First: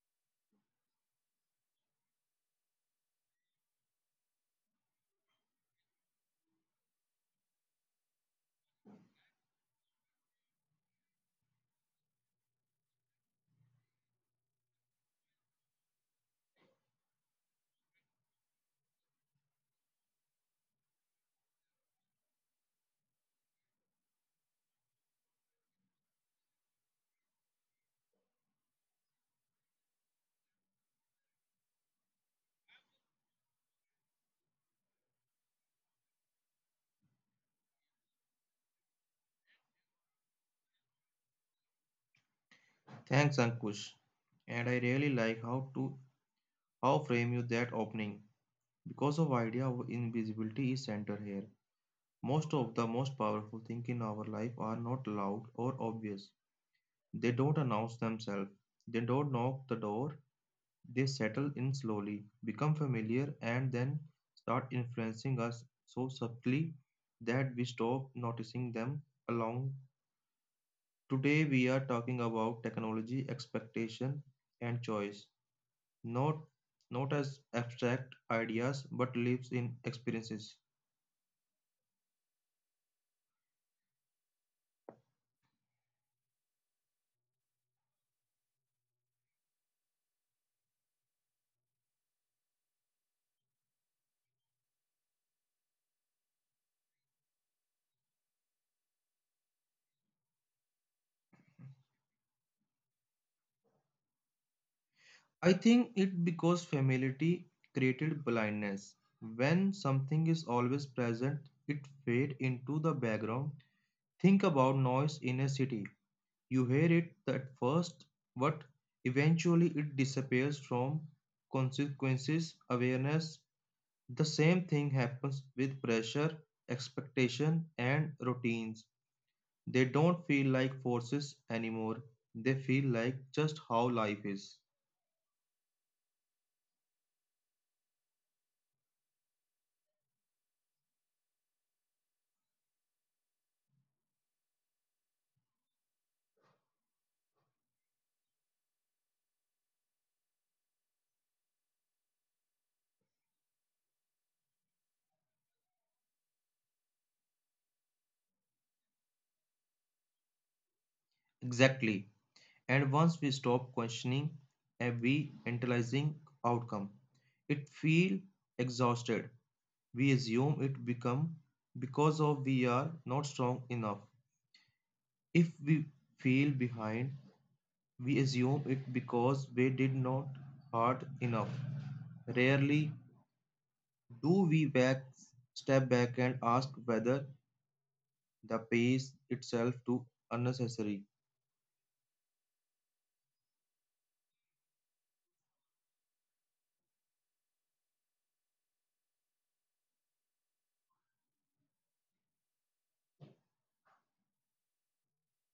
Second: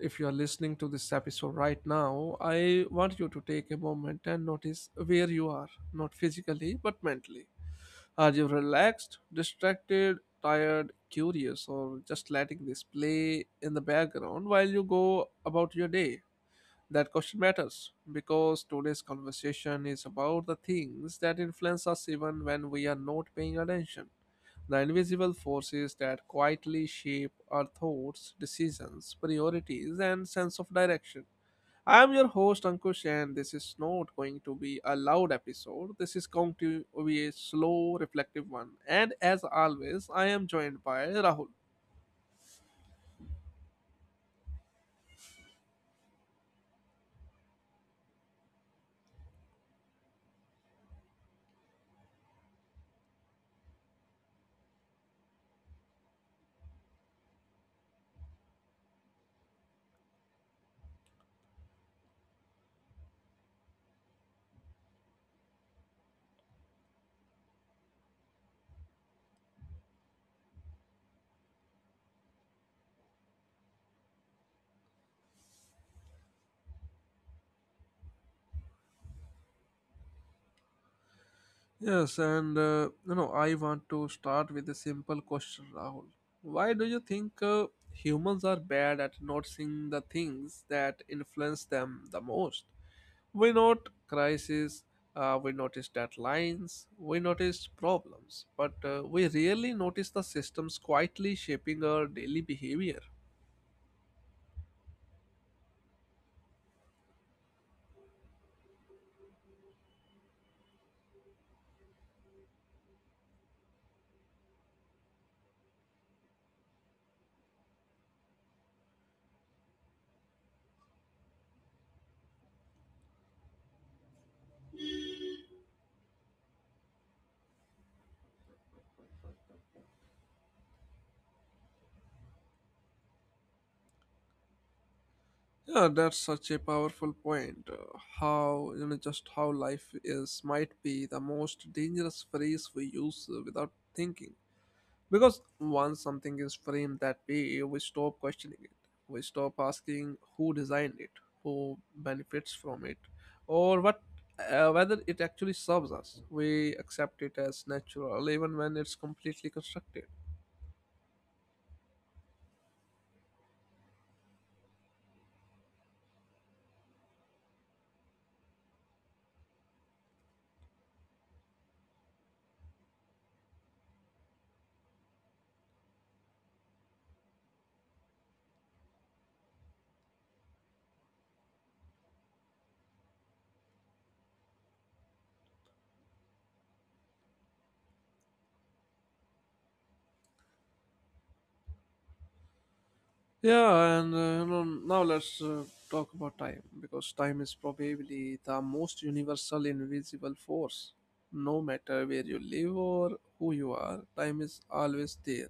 If you are listening to this episode right now, I want you to take a moment and notice where you are, not physically but mentally. Are you relaxed, distracted, tired, curious, or just letting this play in the background while you go about your day? That question matters because today's conversation is about the things that influence us even when we are not paying attention. The invisible forces that quietly shape our thoughts, decisions, priorities, and sense of direction. I am your host Ankush, and this is not going to be a loud episode. This is going to be a slow, reflective one. And as always, I am joined by Rahul. Thanks, Ankush. And I really like how frame you that opening because of idea of invisibility is center here. Most of the most powerful thing in our life are not loud or obvious. They don't announce themselves. They don't knock the door. They settle in slowly, become familiar, and then start influencing us so subtly that we stop noticing them along. Today we are talking about technology, expectation, and choice not not as abstract ideas but lives in experiences. Yes, I want to start with a simple question, Rahul. Why do you think humans are bad at noticing the things that influence them the most? We note crises, we notice deadlines, we notice problems, but we rarely notice the systems quietly shaping our daily behavior. I think it because familiarity created blindness. When something is always present, it fades into the background. Think about noise in a city. You hear it at first, but eventually it disappears from consequences awareness. The same thing happens with pressure, expectation, and routines. They don't feel like forces anymore. They feel like just how life is. Yeah, that's such a powerful point. How, just how life is, might be the most dangerous phrase we use without thinking. Because once something is framed that way, we stop questioning it. We stop asking who designed it, who benefits from it, or what whether it actually serves us. We accept it as natural even when it's completely constructed. Exactly. And once we stop questioning and we analyzing outcome, it feel exhausted. We assume it become because of we are not strong enough. If we feel behind, we assume it because we did not hard enough. Rarely do we back step back and ask whether the pace itself to unnecessary. Now let's talk about time, because time is probably the most universal invisible force. No matter where you live or who you are, time is always there.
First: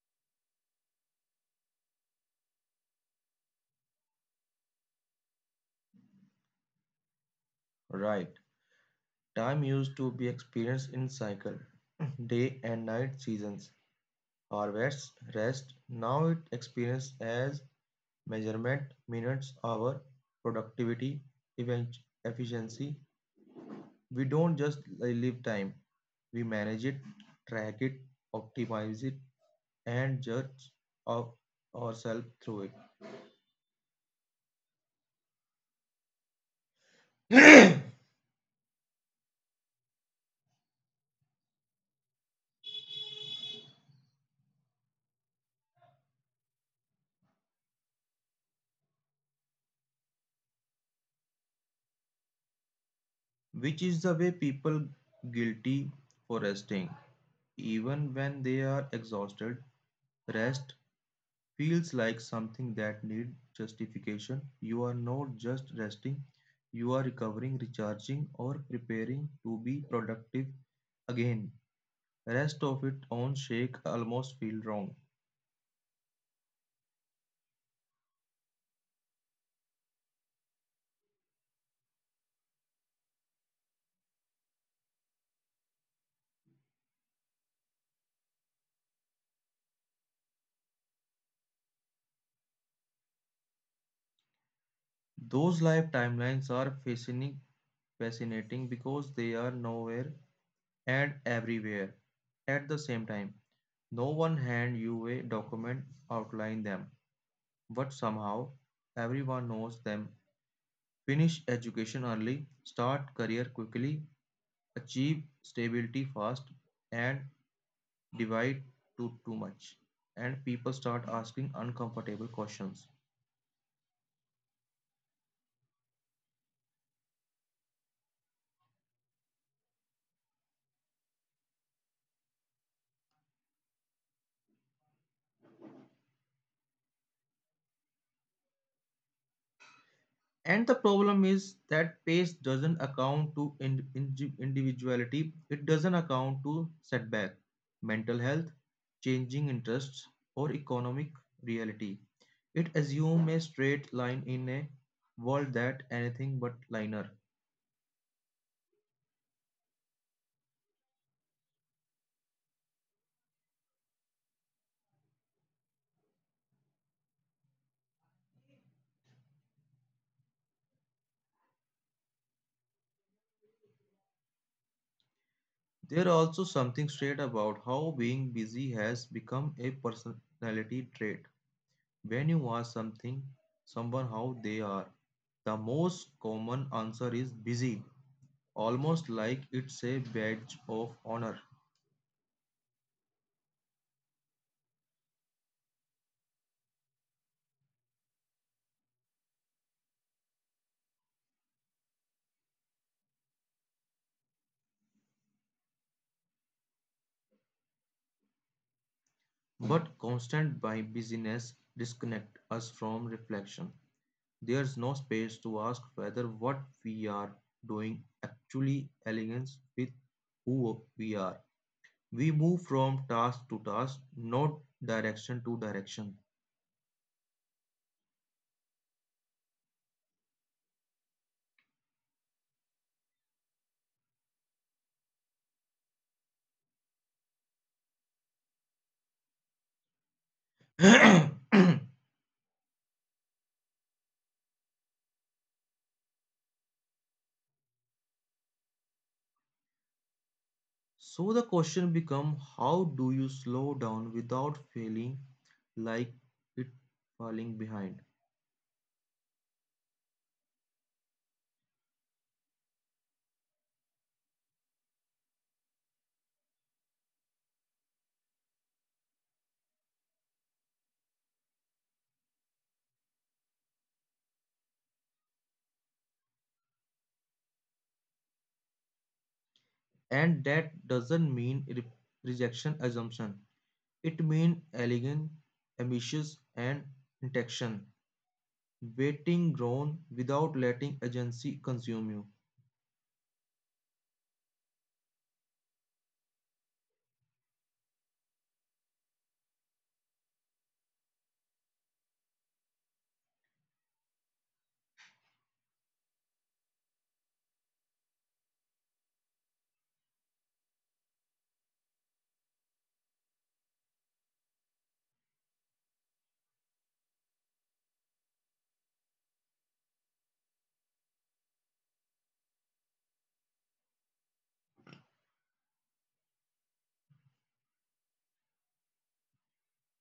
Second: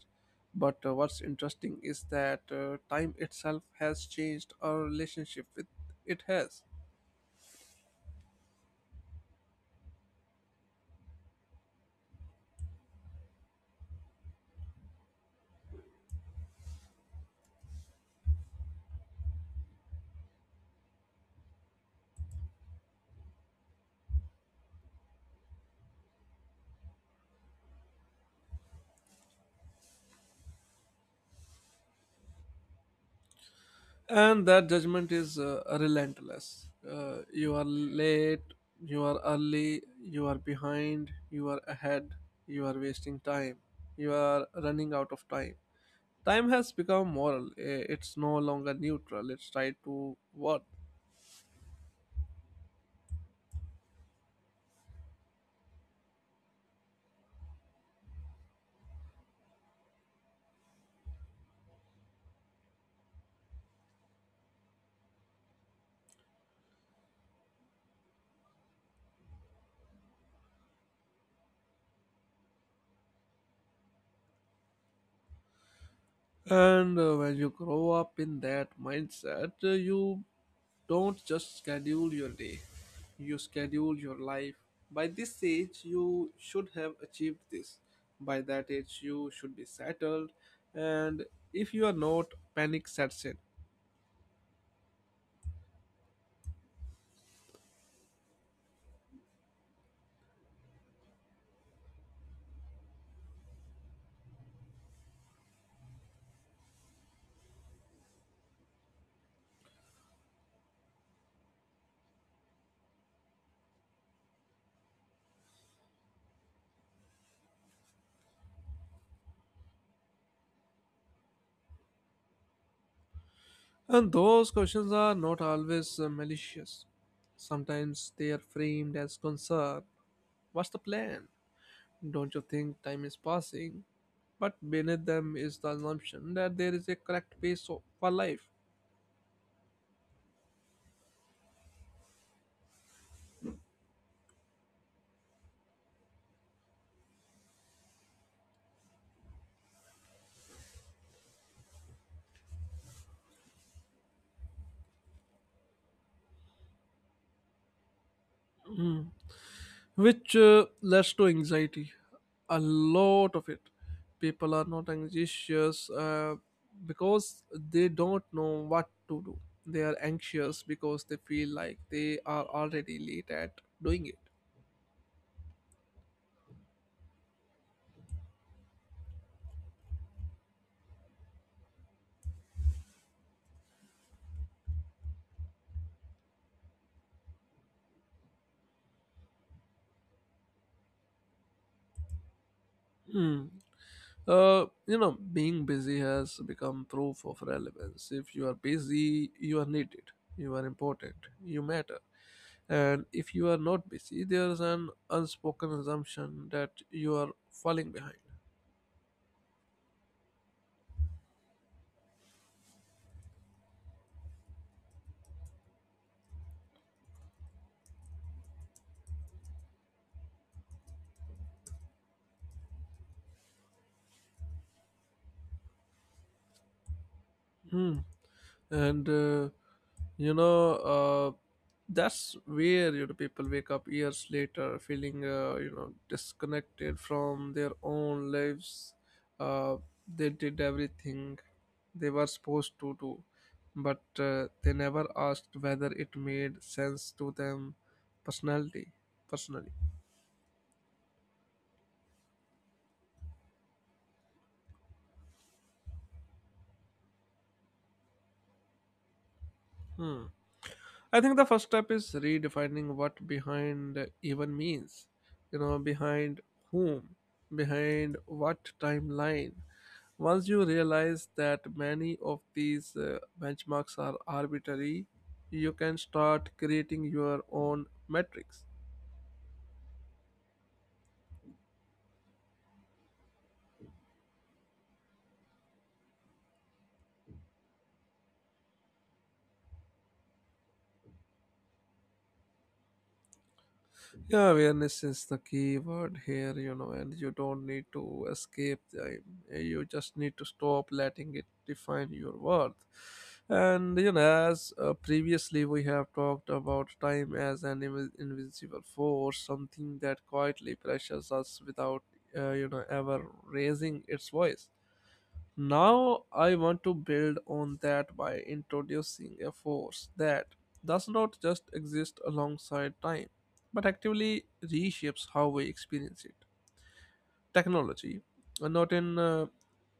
But what's interesting is that time itself has changed our relationship with it has. Right. Time used to be experienced in cycle, day and night seasons, harvests, rest. Now it experienced as measurement, minutes, hour, productivity, event, efficiency. We don't just live time. We manage it, track it, optimize it, and judge of ourselves through And that judgment is relentless. You are it. late, you are early, you are behind, you are ahead, you are wasting time, you are running out of time. Time has become moral. Eh, it's no longer neutral, it's tied to worth. Which is the way people guilty for resting. Even when they are exhausted, rest feels like something that needs justification. You are not just resting, you are recovering, recharging, or preparing to be productive again. Rest of it on shake almost feel wrong. And when you grow up in that mindset, you don't just schedule your day, you schedule your life. By this age, you should have achieved this. By that age, you should be settled. And if you are not, panic sets in. Those life timelines are fascinating because they are nowhere and everywhere at the same time. No one hand you a document outline them, but somehow everyone knows them. Finish education early, start career quickly, achieve stability fast, and divide too, too much. And people start asking uncomfortable questions. And those questions are not always malicious. Sometimes they are framed as concern. What's the plan? Don't you think time is passing? But beneath them is the assumption that there is a correct for life, And the problem is that pace doesn't account to individuality, it doesn't account to setback, mental health, changing interests, or economic reality. It assumes a straight line in a world that anything but linear. which leads to anxiety. A lot of it. People are not anxious because they don't know what to do. They are anxious because they feel like they are already late at doing it. There also something straight about how being busy has become a personality trait. When you ask someone how they are, the most common answer is busy, almost like it's a badge of honor. Hmm. Being busy has become proof of relevance. If you are busy, you are needed, you are important, you matter. And if you are not busy, there is an unspoken assumption that you are falling behind. But constant by busyness disconnect us from reflection. There's no space to ask whether what we are doing actually aligns with who we are. We move from task to task, not direction to direction. Hmm. and you know that's where, people wake up years later feeling, disconnected from their own lives. uh, they did everything they were supposed to do, but they never asked whether it made sense to them personality personally. So the question becomes how do you slow down without feeling like it falling behind? Hmm. I think the first step is redefining what behind even means. You know, behind whom, behind what timeline. Once you realize that many of these benchmarks are arbitrary, you can start creating your own metrics. And that doesn't mean rejection assumption. It means elegant, ambitious, and intention. Waiting grown without letting agency consume you. Yeah, awareness is the key word here, you know, and you don't need to escape time. You just need to stop letting it define your worth. And, you know, as previously we have talked about time as an invisible force, something that quietly pressures us without, ever raising its voice. Now I want to build on that by introducing a force that does not just exist alongside time, but actively reshapes how we experience it. Technology, not in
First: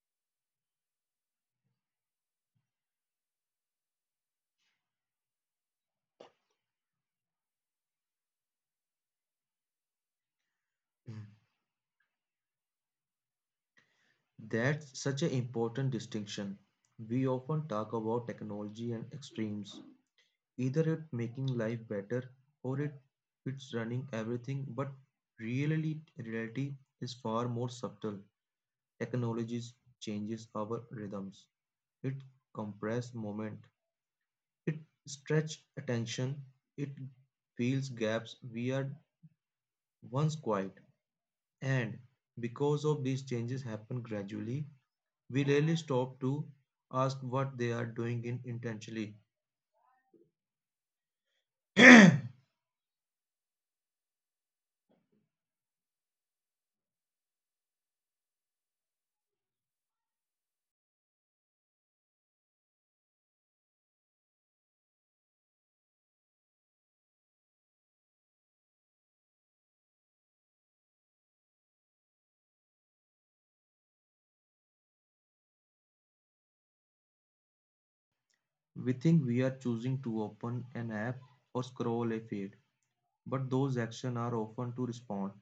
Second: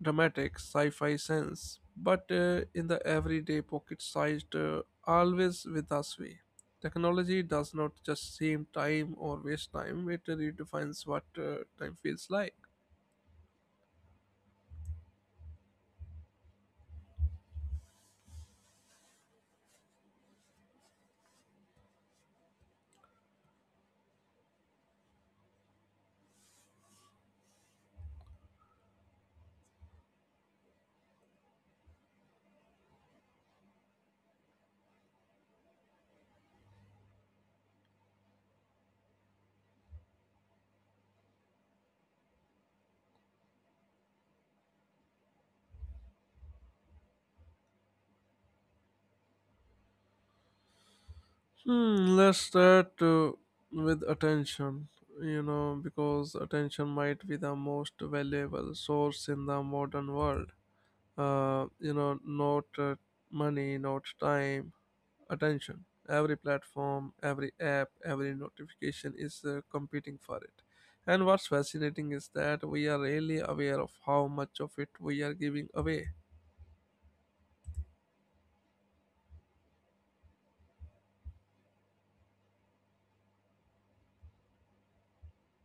dramatic sci fi sense, but in the everyday pocket sized, always with us way. Technology does not just save time or waste time, it redefines what time feels like. That's such an important distinction. We often talk about technology and extremes. Either it making life better or it's running everything, but really reality is far more subtle. Technologies changes our rhythms. It compress moment. It stretch attention. It fills gaps we are once quiet. And because of these changes happen gradually, we rarely stop to ask what they are doing in intentionally. We Hmm, let's start with attention, you know, because attention might be the most valuable source in the modern world. Not money, not time, attention. Every platform, every app, every notification is competing for it. And what's fascinating is that we are really aware of how much of it we are giving away. think we are choosing to open an app or scroll a feed, but those actions are often to respond,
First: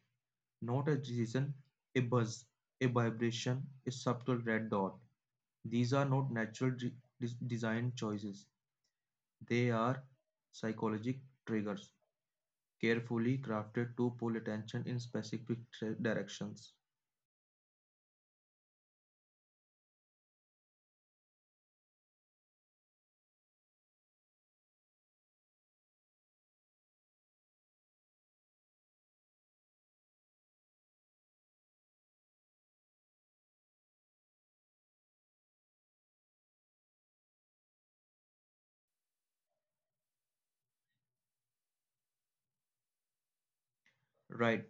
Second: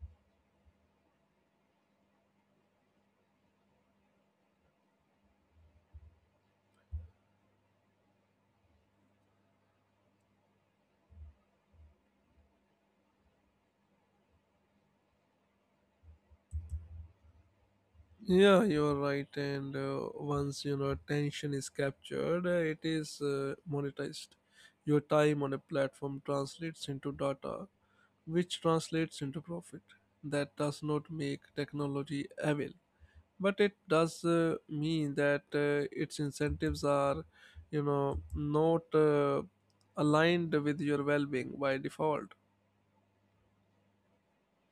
not a decision, a buzz, a vibration, a subtle red dot. These are not natural design choices. They are psychological triggers, carefully crafted to pull attention in specific directions. Yeah, you're right. And once you know attention is captured, it is monetized. Your time on a platform translates into data, which translates into profit. That does not make technology evil, but it does mean that its incentives are, you know, not aligned with your well-being by default. Right.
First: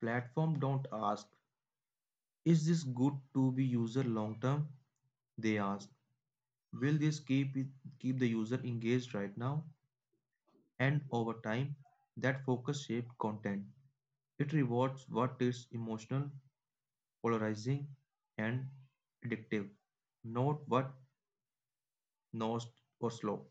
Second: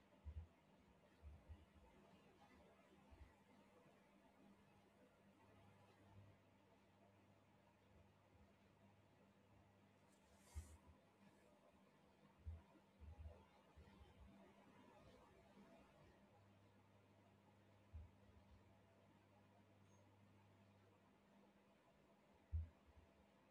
Platform don't ask, is this good to be user long term? They ask, will this keep the user engaged right now and over time? That focus shaped content. It rewards what is emotional, polarizing, and addictive, not what nose or slow.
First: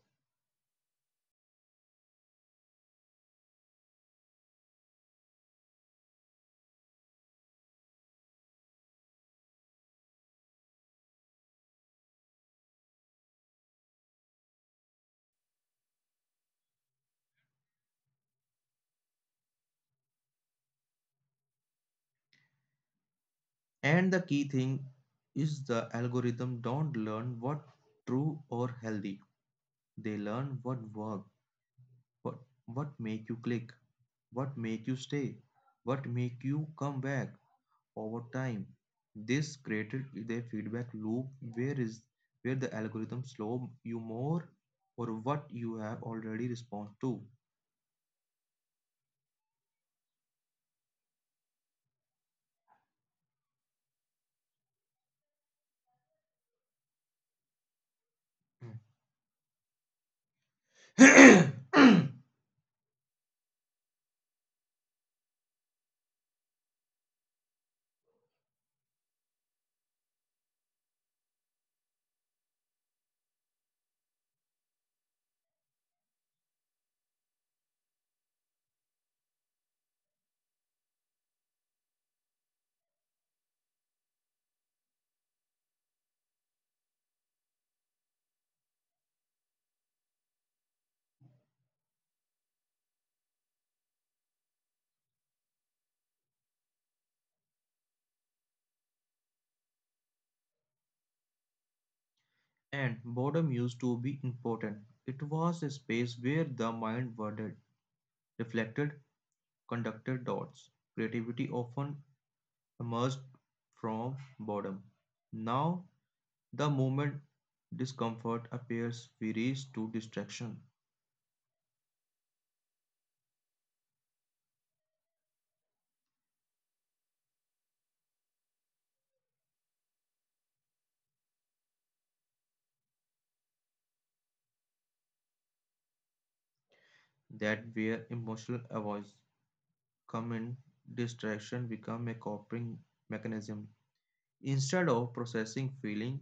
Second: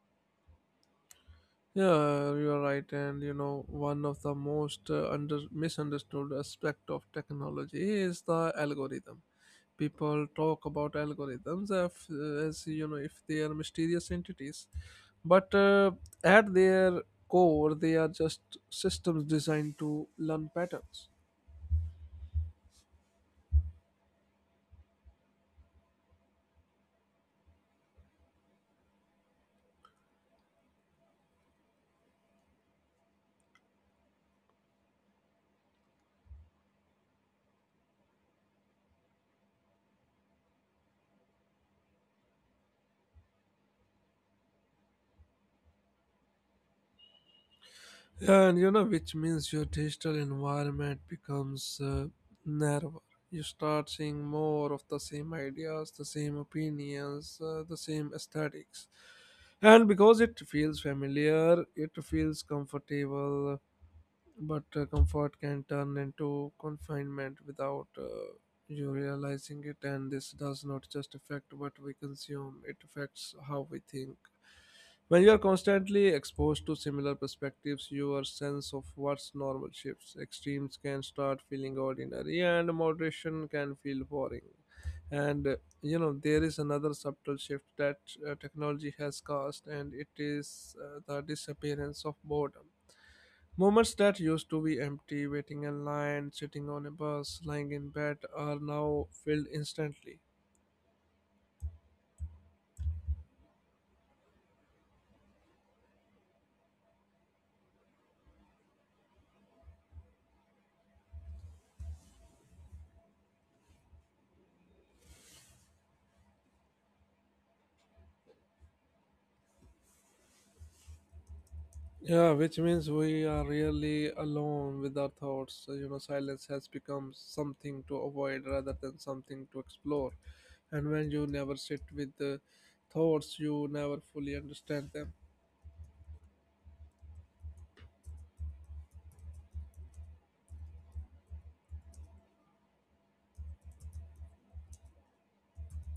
Yeah, you're right. And you know, one of the most under misunderstood aspect of technology is the algorithm. People talk about algorithms as you know, if they are mysterious entities, but at their core, they are just systems designed to learn patterns. And the key thing is the algorithm don't learn what true or healthy. They learn what work, what what make you click, what make you stay, what make you come back over time. This created a feedback loop where is where the algorithm slow you more or what you have already responded to. And you know, which means your digital environment becomes narrower. You start seeing more of the same ideas, the same opinions, the same aesthetics. And because it feels Mm. familiar, it feels comfortable, but comfort can turn into confinement without you realizing it, and this does not just affect what we consume, it affects how we think. When you are constantly exposed to similar perspectives, your sense of what's normal shifts. Extremes can start feeling ordinary, and moderation can feel boring. And there is another subtle shift that technology has caused, and it is the disappearance of boredom. Moments that used to be empty, waiting in line, sitting on a bus, lying in bed, are now filled instantly. And boredom used to be important. It was a space where the mind wondered, reflected, conducted dots. Creativity often emerged from boredom. Now, the moment discomfort appears, we reach to distraction, Yeah, which means we are really alone with our thoughts. So, you know, silence has become something to avoid rather than something to explore. And when you never sit with the thoughts, you never fully understand them. that where emotional avoids common distraction become a coping mechanism. Instead of processing feeling,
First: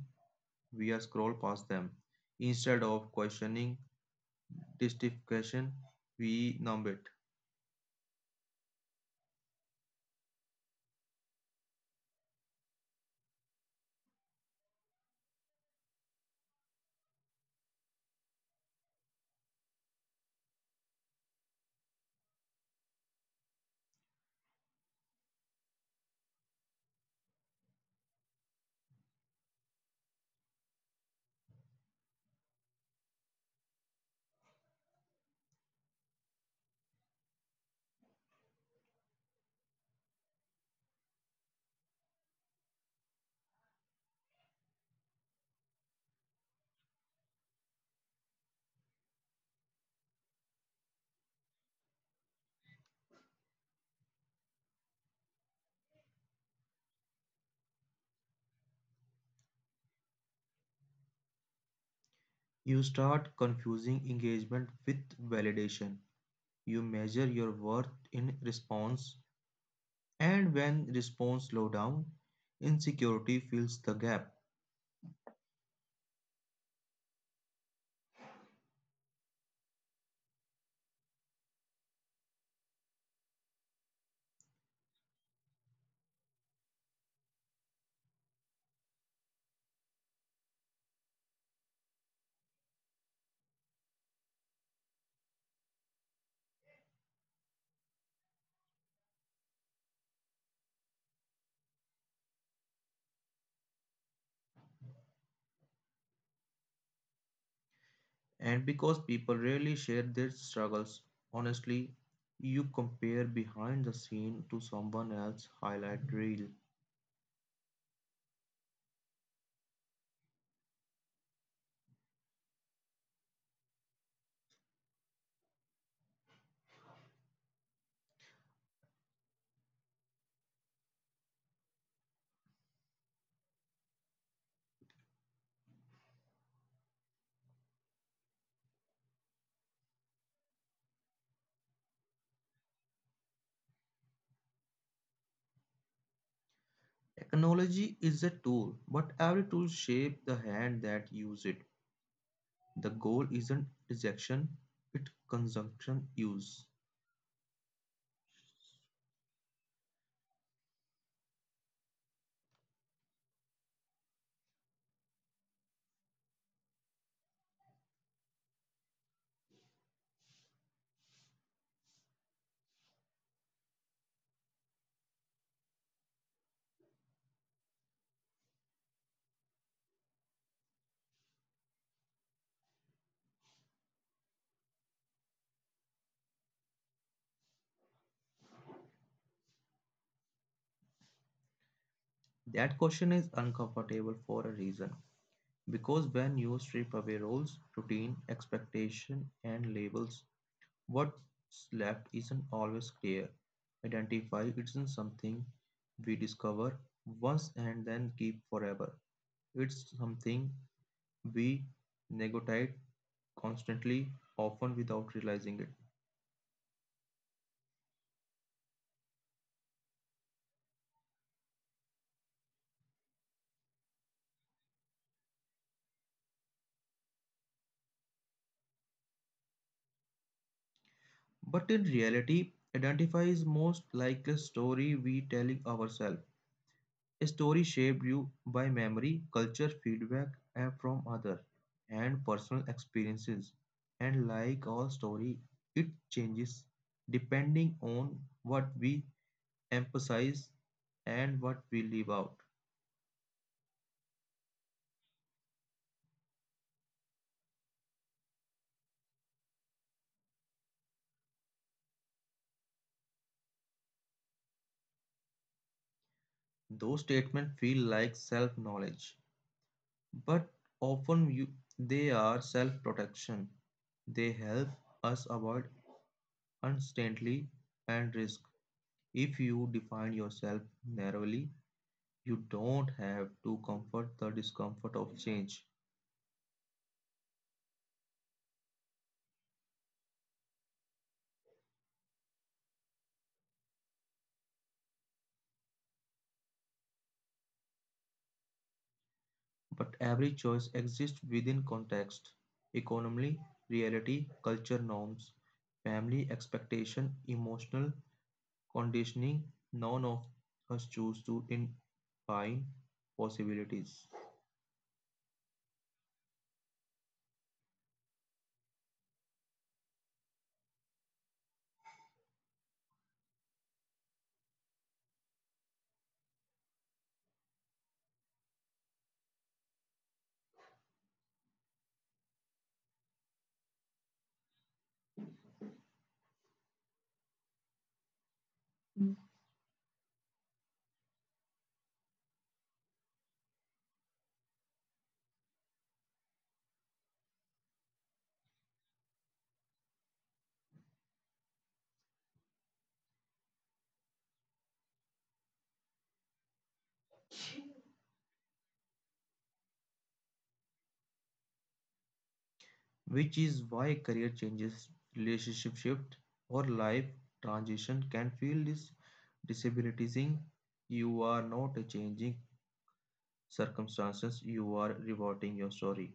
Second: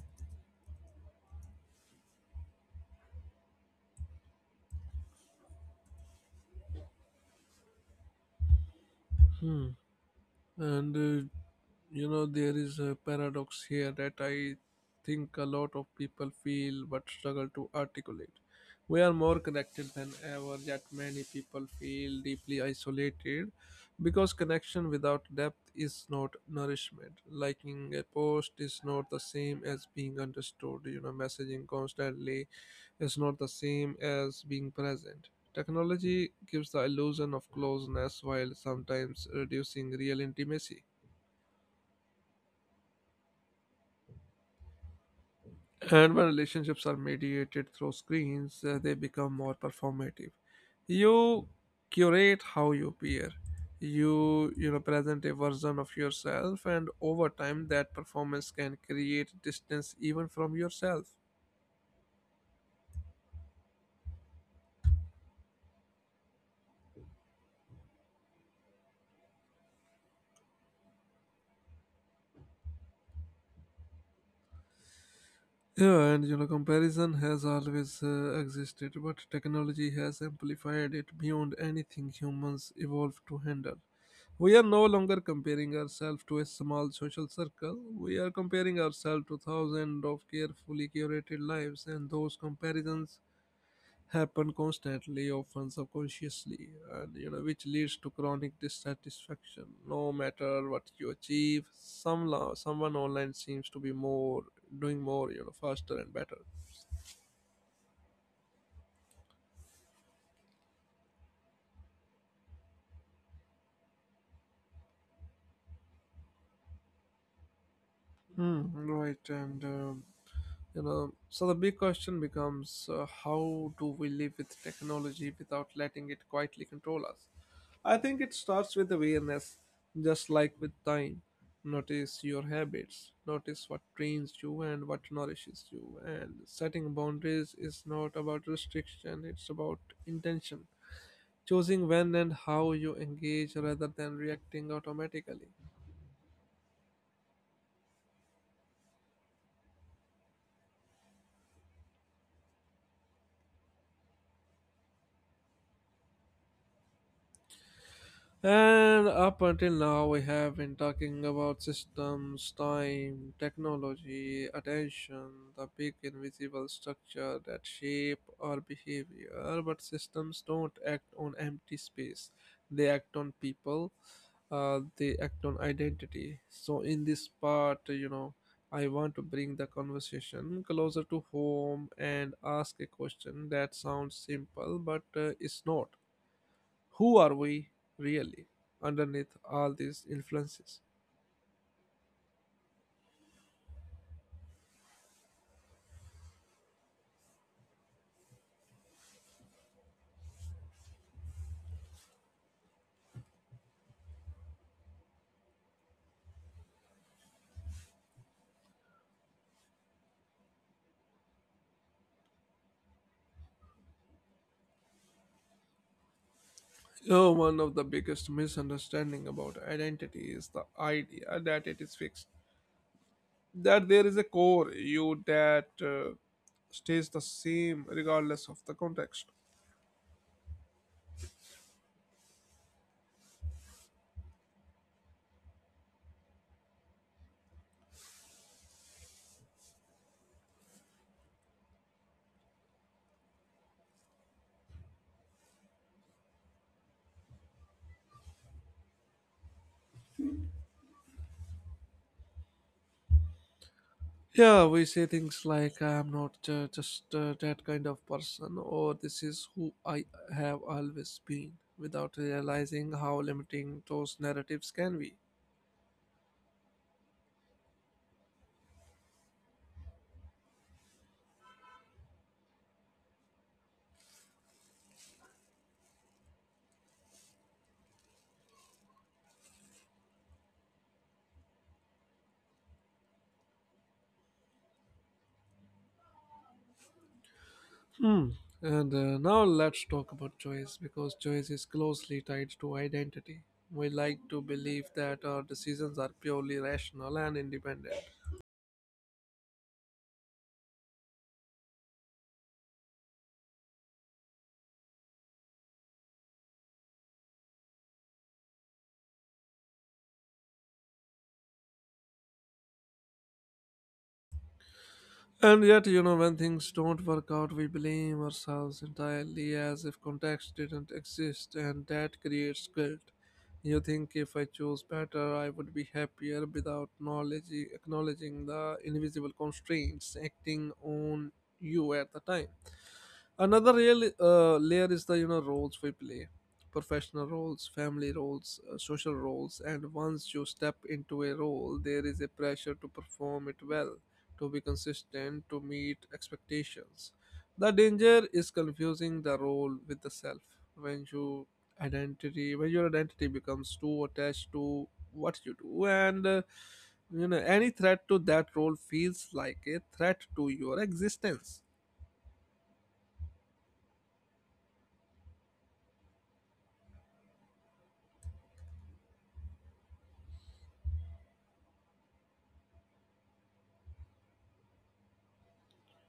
we scroll past them. Instead of questioning justification, we numb it. Hmm. And there is a paradox here that I think a lot of people feel but struggle to articulate. We are more connected than ever, yet many people feel deeply isolated because connection without depth is not nourishment. Liking a post is not the same as being understood. You know, messaging constantly is not the same as being present. Technology gives the illusion of closeness while sometimes reducing real intimacy. And when relationships are mediated through screens, they become more performative. You curate how you appear. You know present a version of yourself, and over time, that performance can create distance even from yourself. You start confusing engagement with validation. You measure your worth in response, and when response slow down, insecurity fills the gap. Yeah, and you know, comparison has always existed, but technology has amplified it beyond anything humans evolved to handle. We are no longer comparing ourselves to a small social circle. We are comparing ourselves to thousands of carefully curated lives, and those comparisons happen constantly, often subconsciously, and you know, which leads to chronic dissatisfaction. No matter what you achieve, someone online seems to be more doing more, you know, faster and better. And because people rarely share their struggles, honestly, you compare behind the scene to someone else's highlight reel. Hmm, right. and. You know so the big question becomes, how do we live with technology without letting it quietly control us? I think it starts with awareness. Just like with time, notice your habits, notice what trains you and what nourishes you. And setting boundaries is not about restriction, it's about intention, choosing when and how you engage rather than reacting automatically. Technology is a tool, but every tool shapes the hand that uses it. The goal isn't rejection, it's consumption use. And up until now, we have been talking about systems, time, technology, attention, the big invisible structure that shape our behavior. But systems don't act on empty space, they act on people, they act on identity. So, in this part, you know, I want to bring the conversation closer to home and ask a question that sounds simple but is not: who are we really underneath all these influences? That question is uncomfortable for a reason. Because when you strip away roles, routine, expectation, and labels, what's left isn't always clear. Identify isn't something we discover once and then keep forever. It's something we negotiate constantly, often without realizing it. You know, one of the biggest misunderstanding about identity is the idea that it is fixed, that there is a core you that stays the same regardless of the context. But in reality, identify is most like a story we telling ourselves. A story shaped you by memory, culture, feedback and from others, and personal experiences. And like all story, it changes depending on what we emphasize and what we leave out. Yeah, we say things like I am not just that kind of person, or this is who I have always been, without realizing how limiting those narratives can be. Those statements feel like self-knowledge, but often you, they are self-protection. They help us avoid uncertainty and risk. If you define yourself narrowly, you don't have to comfort the discomfort of change, Hmm. And now let's talk about choice, because choice is closely tied to identity. We like to believe that our decisions are purely rational and independent. but every choice exists within context, economy, reality, culture norms, family expectation, emotional conditioning. None of us choose to define possibilities, And yet, you know, when things don't work out, we blame ourselves entirely as if context didn't exist, and that creates guilt. You think if I chose better, I would be happier without knowledge, acknowledging the invisible constraints acting on you at the time. Another real layer is the roles we play, professional roles, family roles, social roles, and once you step into a role, there is a pressure to perform it well, to be consistent, to meet expectations. The danger is confusing the role with the self. When you when your identity becomes too attached to what you do, and any threat to that role feels like a threat to your existence. which is why career changes, relationship shift, or life transition can feel this disabilitizing. You are not changing circumstances, you are rewriting your story.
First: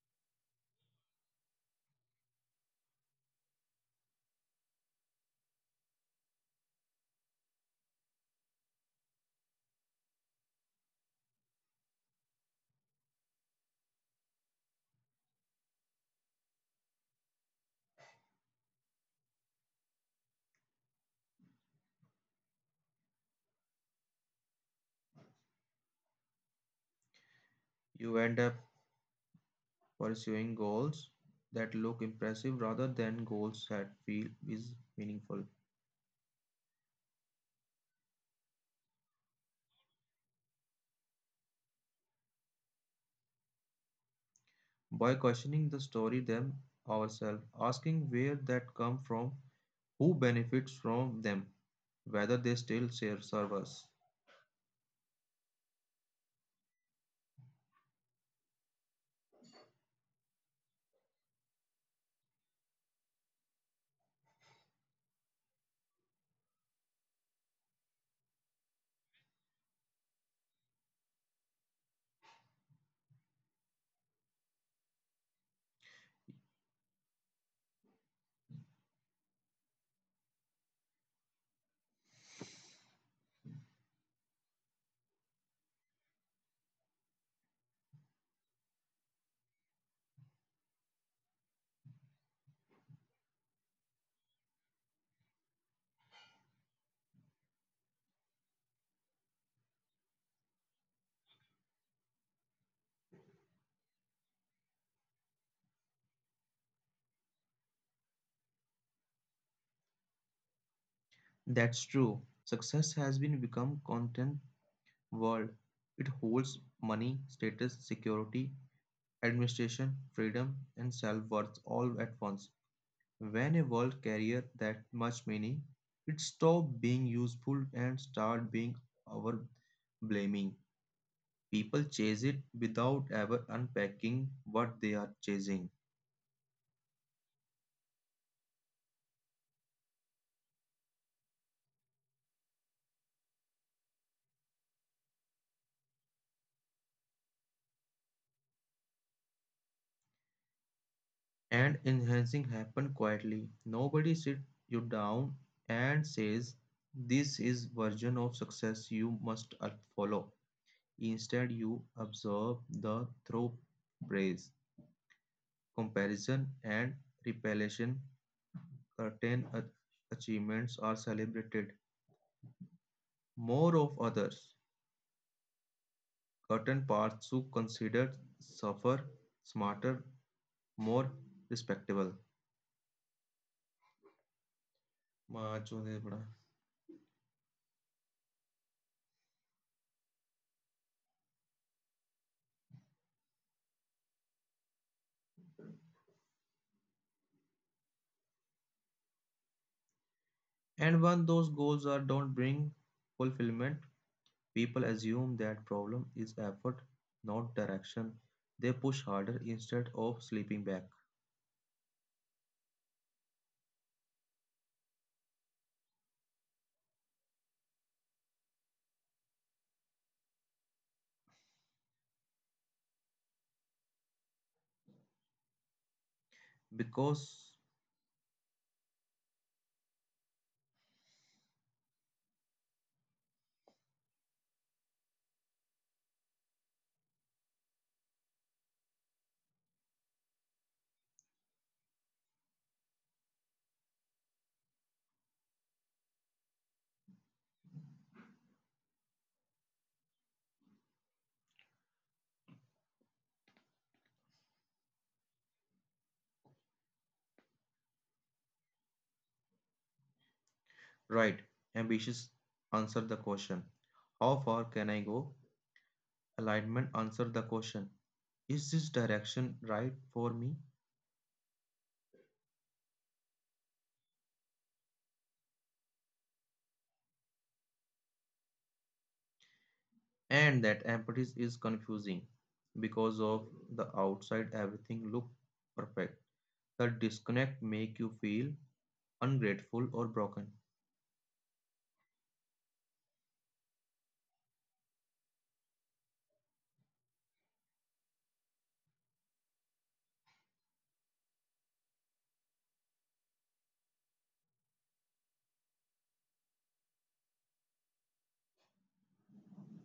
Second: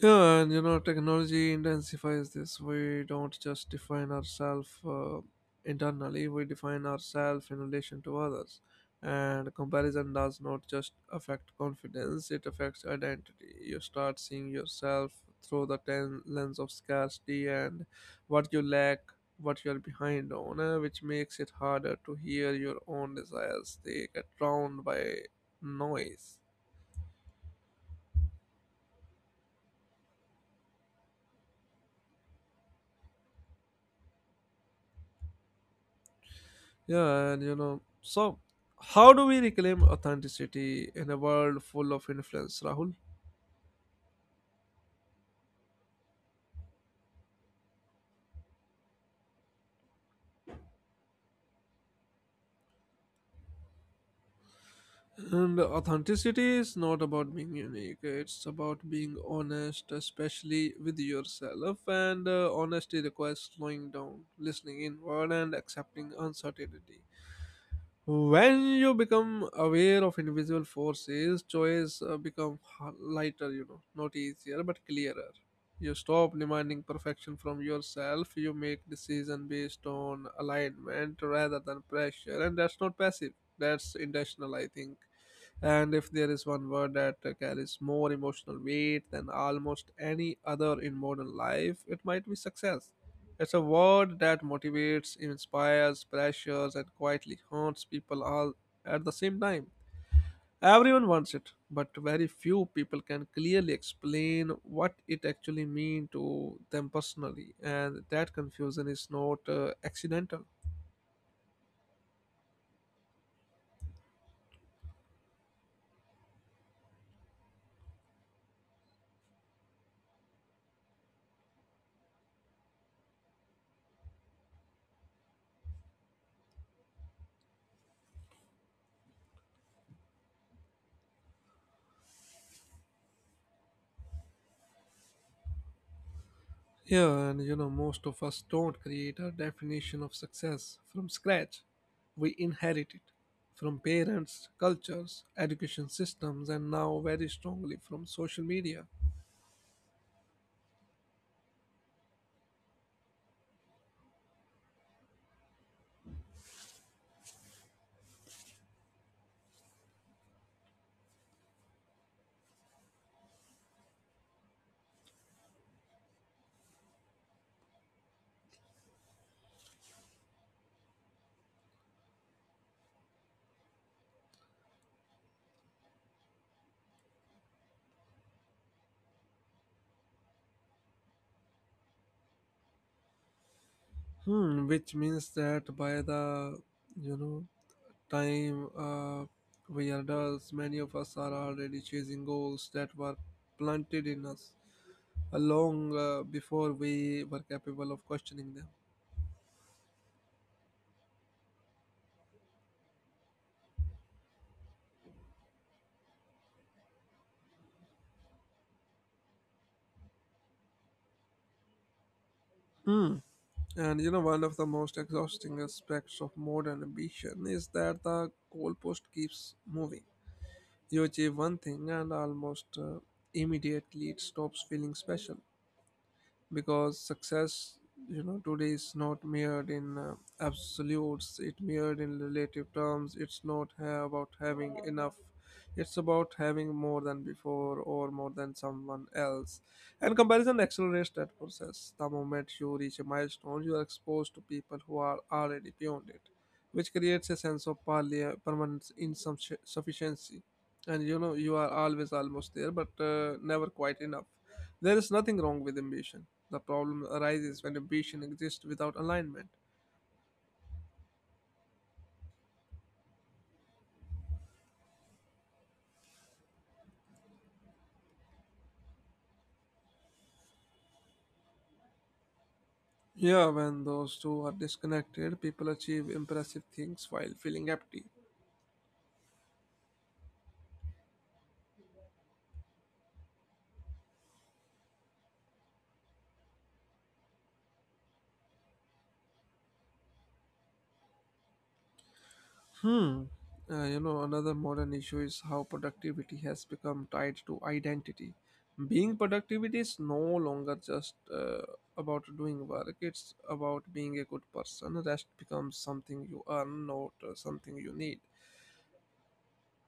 Yeah, and you know, technology intensifies this. We don't just define ourselves internally, we define ourselves in relation to others. And comparison does not just affect confidence, it affects identity. You start seeing yourself through the lens of scarcity and what you lack, what you're behind on, which makes it harder to hear your own desires. They get drowned by noise. You end up pursuing goals that look impressive rather than goals that feel is meaningful. So how do we reclaim authenticity in a world full of influence, Rahul? By questioning the story them ourselves, asking where that come from, who benefits from them, whether they still serve us. And authenticity is not about being unique, it's about being honest, especially with yourself. And Honesty requires slowing down, listening inward, and accepting uncertainty. When you become aware of invisible forces, choice become h- lighter, you know, not easier but clearer. You stop demanding perfection from yourself. You make decision based on alignment rather than pressure, and that's not passive. That's intentional, I think. And if there is one word that carries more emotional weight than almost any other in modern life, it might be success. It's a word that motivates, inspires, pressures, and quietly haunts people all at the same time. Everyone wants it, but very few people can clearly explain what it actually means to them personally, and that confusion is not accidental. That's true. Success has been become content world. It holds money, status, security, administration, freedom, and self worth all at once. When a word carries that much meaning, it stops being useful and starts being our blaming. People chase it without ever unpacking what they are chasing. Yeah, and you know, most of us don't create a definition of success from scratch. We inherit it from parents, cultures, education systems, and now very strongly from social media. And enhancing happen quietly. Nobody sits you down and says, this is version of success you must follow. Instead, you observe the through praise, comparison, and repellation 10 achievements are celebrated more of others. Certain parts who considered suffer smarter, more respectable. Hmm, which means that by the you know time we are adults, many of us are already chasing goals that were planted in us long before we were capable of questioning them. And when those goals are don't bring fulfillment, people assume that problem is effort, not direction. They push harder instead of sleeping back. Hmm. And you know, one of the most exhausting aspects of modern ambition is that the goalpost keeps moving. You achieve one thing, and almost immediately it stops feeling special because Because success you know today is not mirrored in absolutes, it mirrored in relative terms, it's not about having enough, it's about having more than before or more than someone else. And comparison accelerates that process. The moment you reach a milestone, you are exposed to people who are already beyond it, which creates a sense of permanent insufficiency, and you know you are always almost there but never quite enough. There is nothing wrong with ambition. The problem arises when ambition exists without alignment. right, ambitious answer the question. How far can I go? Alignment answer the question. Is this direction right for me? Yeah, when those two are disconnected, people achieve impressive things while feeling empty. And that emptiness is confusing because of the outside everything look perfect. The disconnect make you feel ungrateful or broken. Hmm. Another modern issue is how productivity has become tied to identity. Being productivity is no longer just about doing work, it's about being a good person. Rest becomes something you earn, not something you need.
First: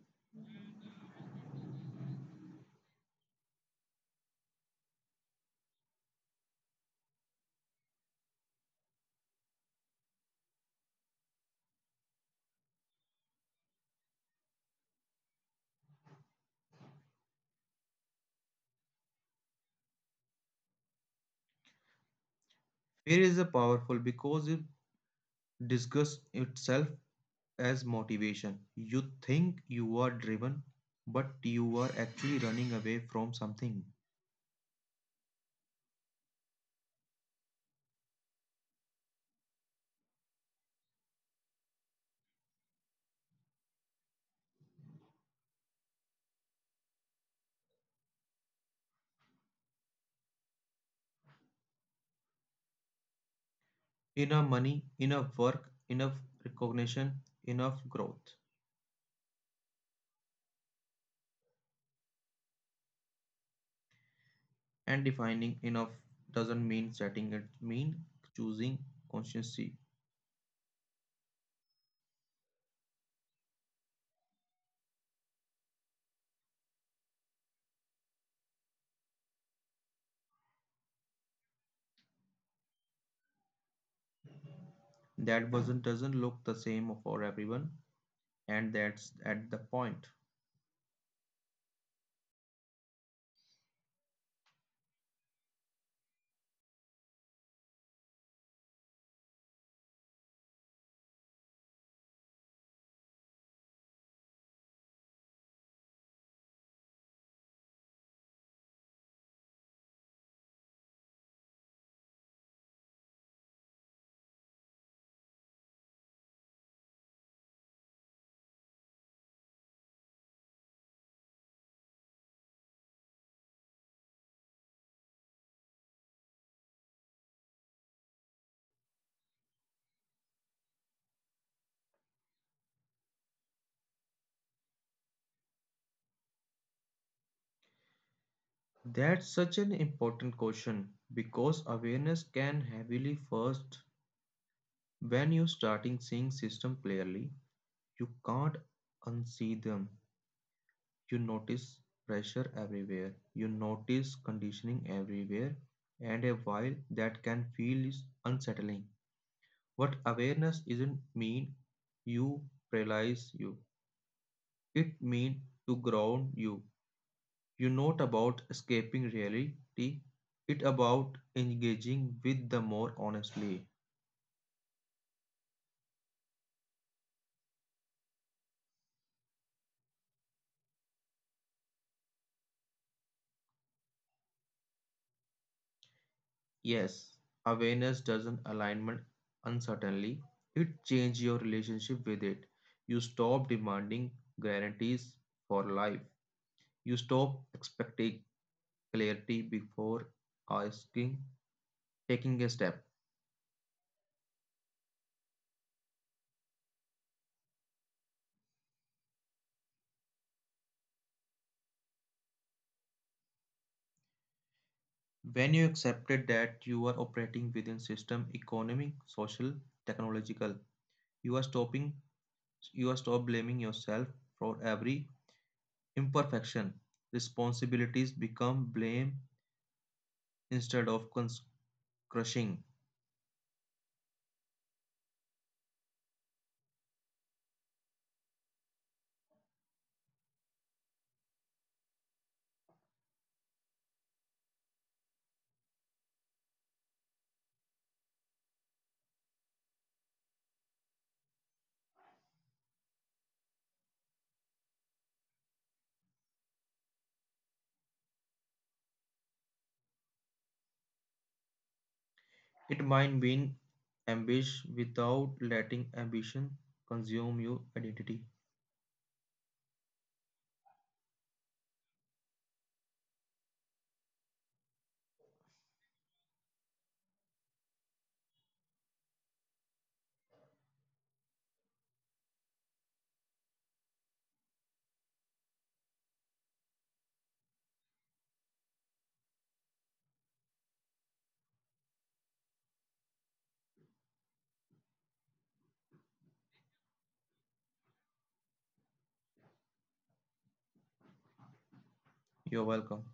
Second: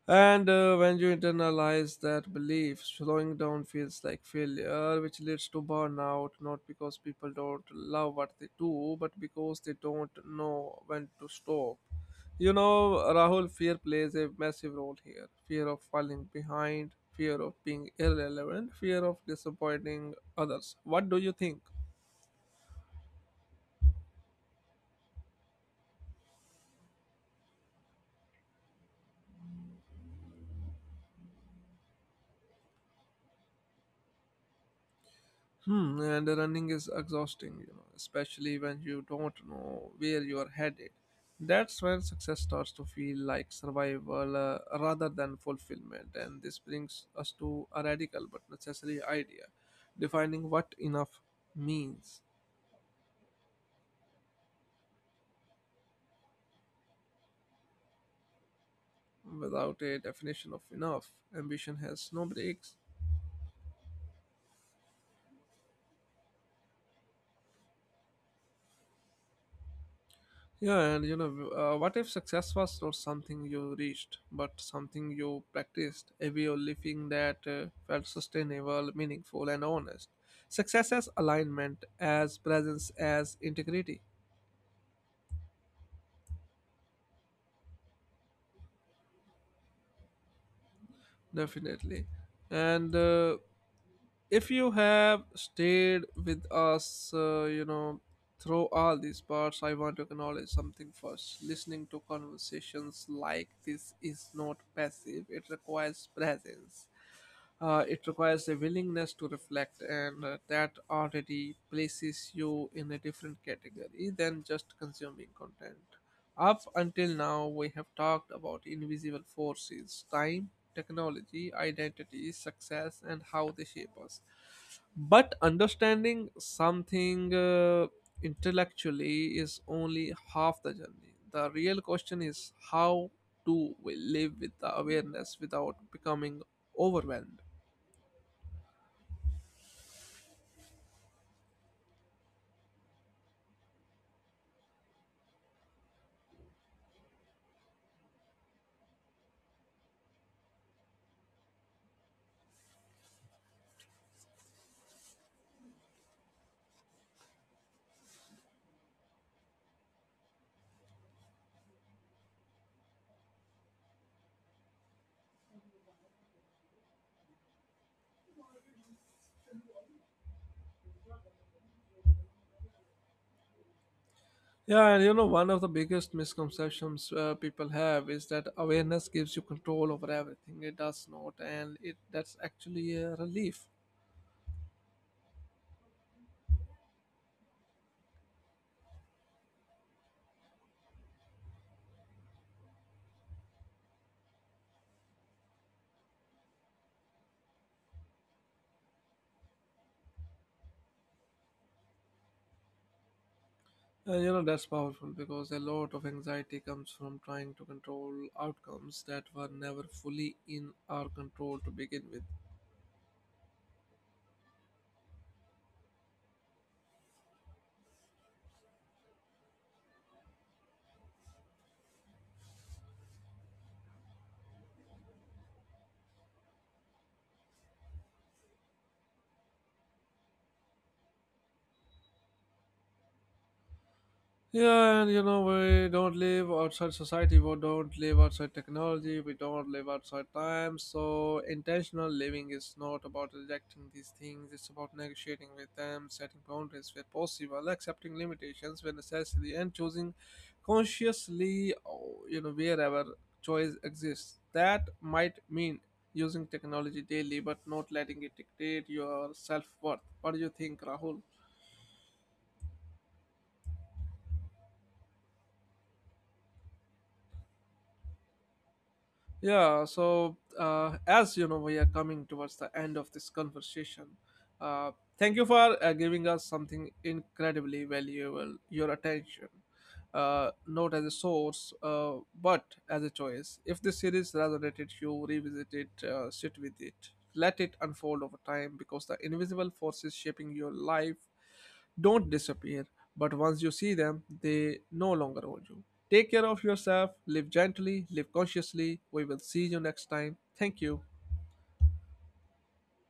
And when you internalize that belief, slowing down feels like failure, which leads to burnout, not because people don't love what they do, but because they don't know when to stop. You know, Rahul, fear plays a massive role here: fear of falling behind, fear of being irrelevant, fear of disappointing others. What do you think? Fear is a powerful because it disguises itself as motivation. You think you are driven, but you are actually running away from something. Hmm, and running is exhausting, you know, especially when you don't know where you are headed. That's when success starts to feel like survival rather than fulfillment. And this brings us to a radical but necessary idea: defining what enough means. Enough money, enough work, enough recognition, enough growth. Without a definition of enough, ambition has no brakes. And defining enough doesn't mean setting it mean choosing consciously. What if success was not something you reached, but something you practiced, a way of living that felt sustainable, meaningful, and honest? Success as alignment, as presence, as integrity, That doesn't look the same for everyone, and that's at the point. definitely. And if you have stayed with us, through all these parts, I want to acknowledge something first. Listening to conversations like this is not passive, it requires presence. It requires a willingness to reflect, and that already places you in a different category than just consuming content. Up until now, we have talked about invisible forces: time, technology, identity, success, and how they shape us. But understanding something intellectually is only half the journey. The real question is, how do we live with the awareness without becoming overwhelmed? That's such an important question because awareness can heavily first when you are starting seeing system clearly. You can't unsee them. You notice pressure everywhere. You notice conditioning everywhere, and a while that can feel is unsettling. What awareness isn't mean you realize you. It mean to ground you. You not about escaping reality. It about engaging with the more honestly. Yeah, and you know, one of the biggest misconceptions people have is that awareness gives you control over everything. It does not, and it that's actually a relief. Yes, awareness doesn't alignment uncertainly. It change your relationship with it. You stop demanding guarantees for life. You stop expecting clarity before asking taking a step. And you know, that's powerful because a lot of anxiety comes from trying to control outcomes that were never fully in our control to begin with. When you accepted that you are operating within system economic, social, technological, you are stopping you are stop blaming yourself for every imperfection. Responsibilities become blame instead of crushing. Yeah, and you know, we don't live outside society, we don't live outside technology, we don't live outside time. So, intentional living is not about rejecting these things, it's about negotiating with them, setting boundaries where possible, accepting limitations when necessary, and choosing consciously, wherever choice exists. That might mean using technology daily, but not letting it dictate your self worth. What do you think, Rahul? It might mean ambition without letting ambition consume your identity. Yeah, so as you know, we are coming towards the end of this conversation. Uh, thank you for giving us something incredibly valuable: your attention. Not as a source, but as a choice. If the series resonated, you revisit it, sit with it, let it unfold over time, because the invisible forces shaping your life don't disappear, but once you see them, they no longer hold you. Take care of yourself, live gently, live consciously. We will see you next time. Thank you. You're welcome.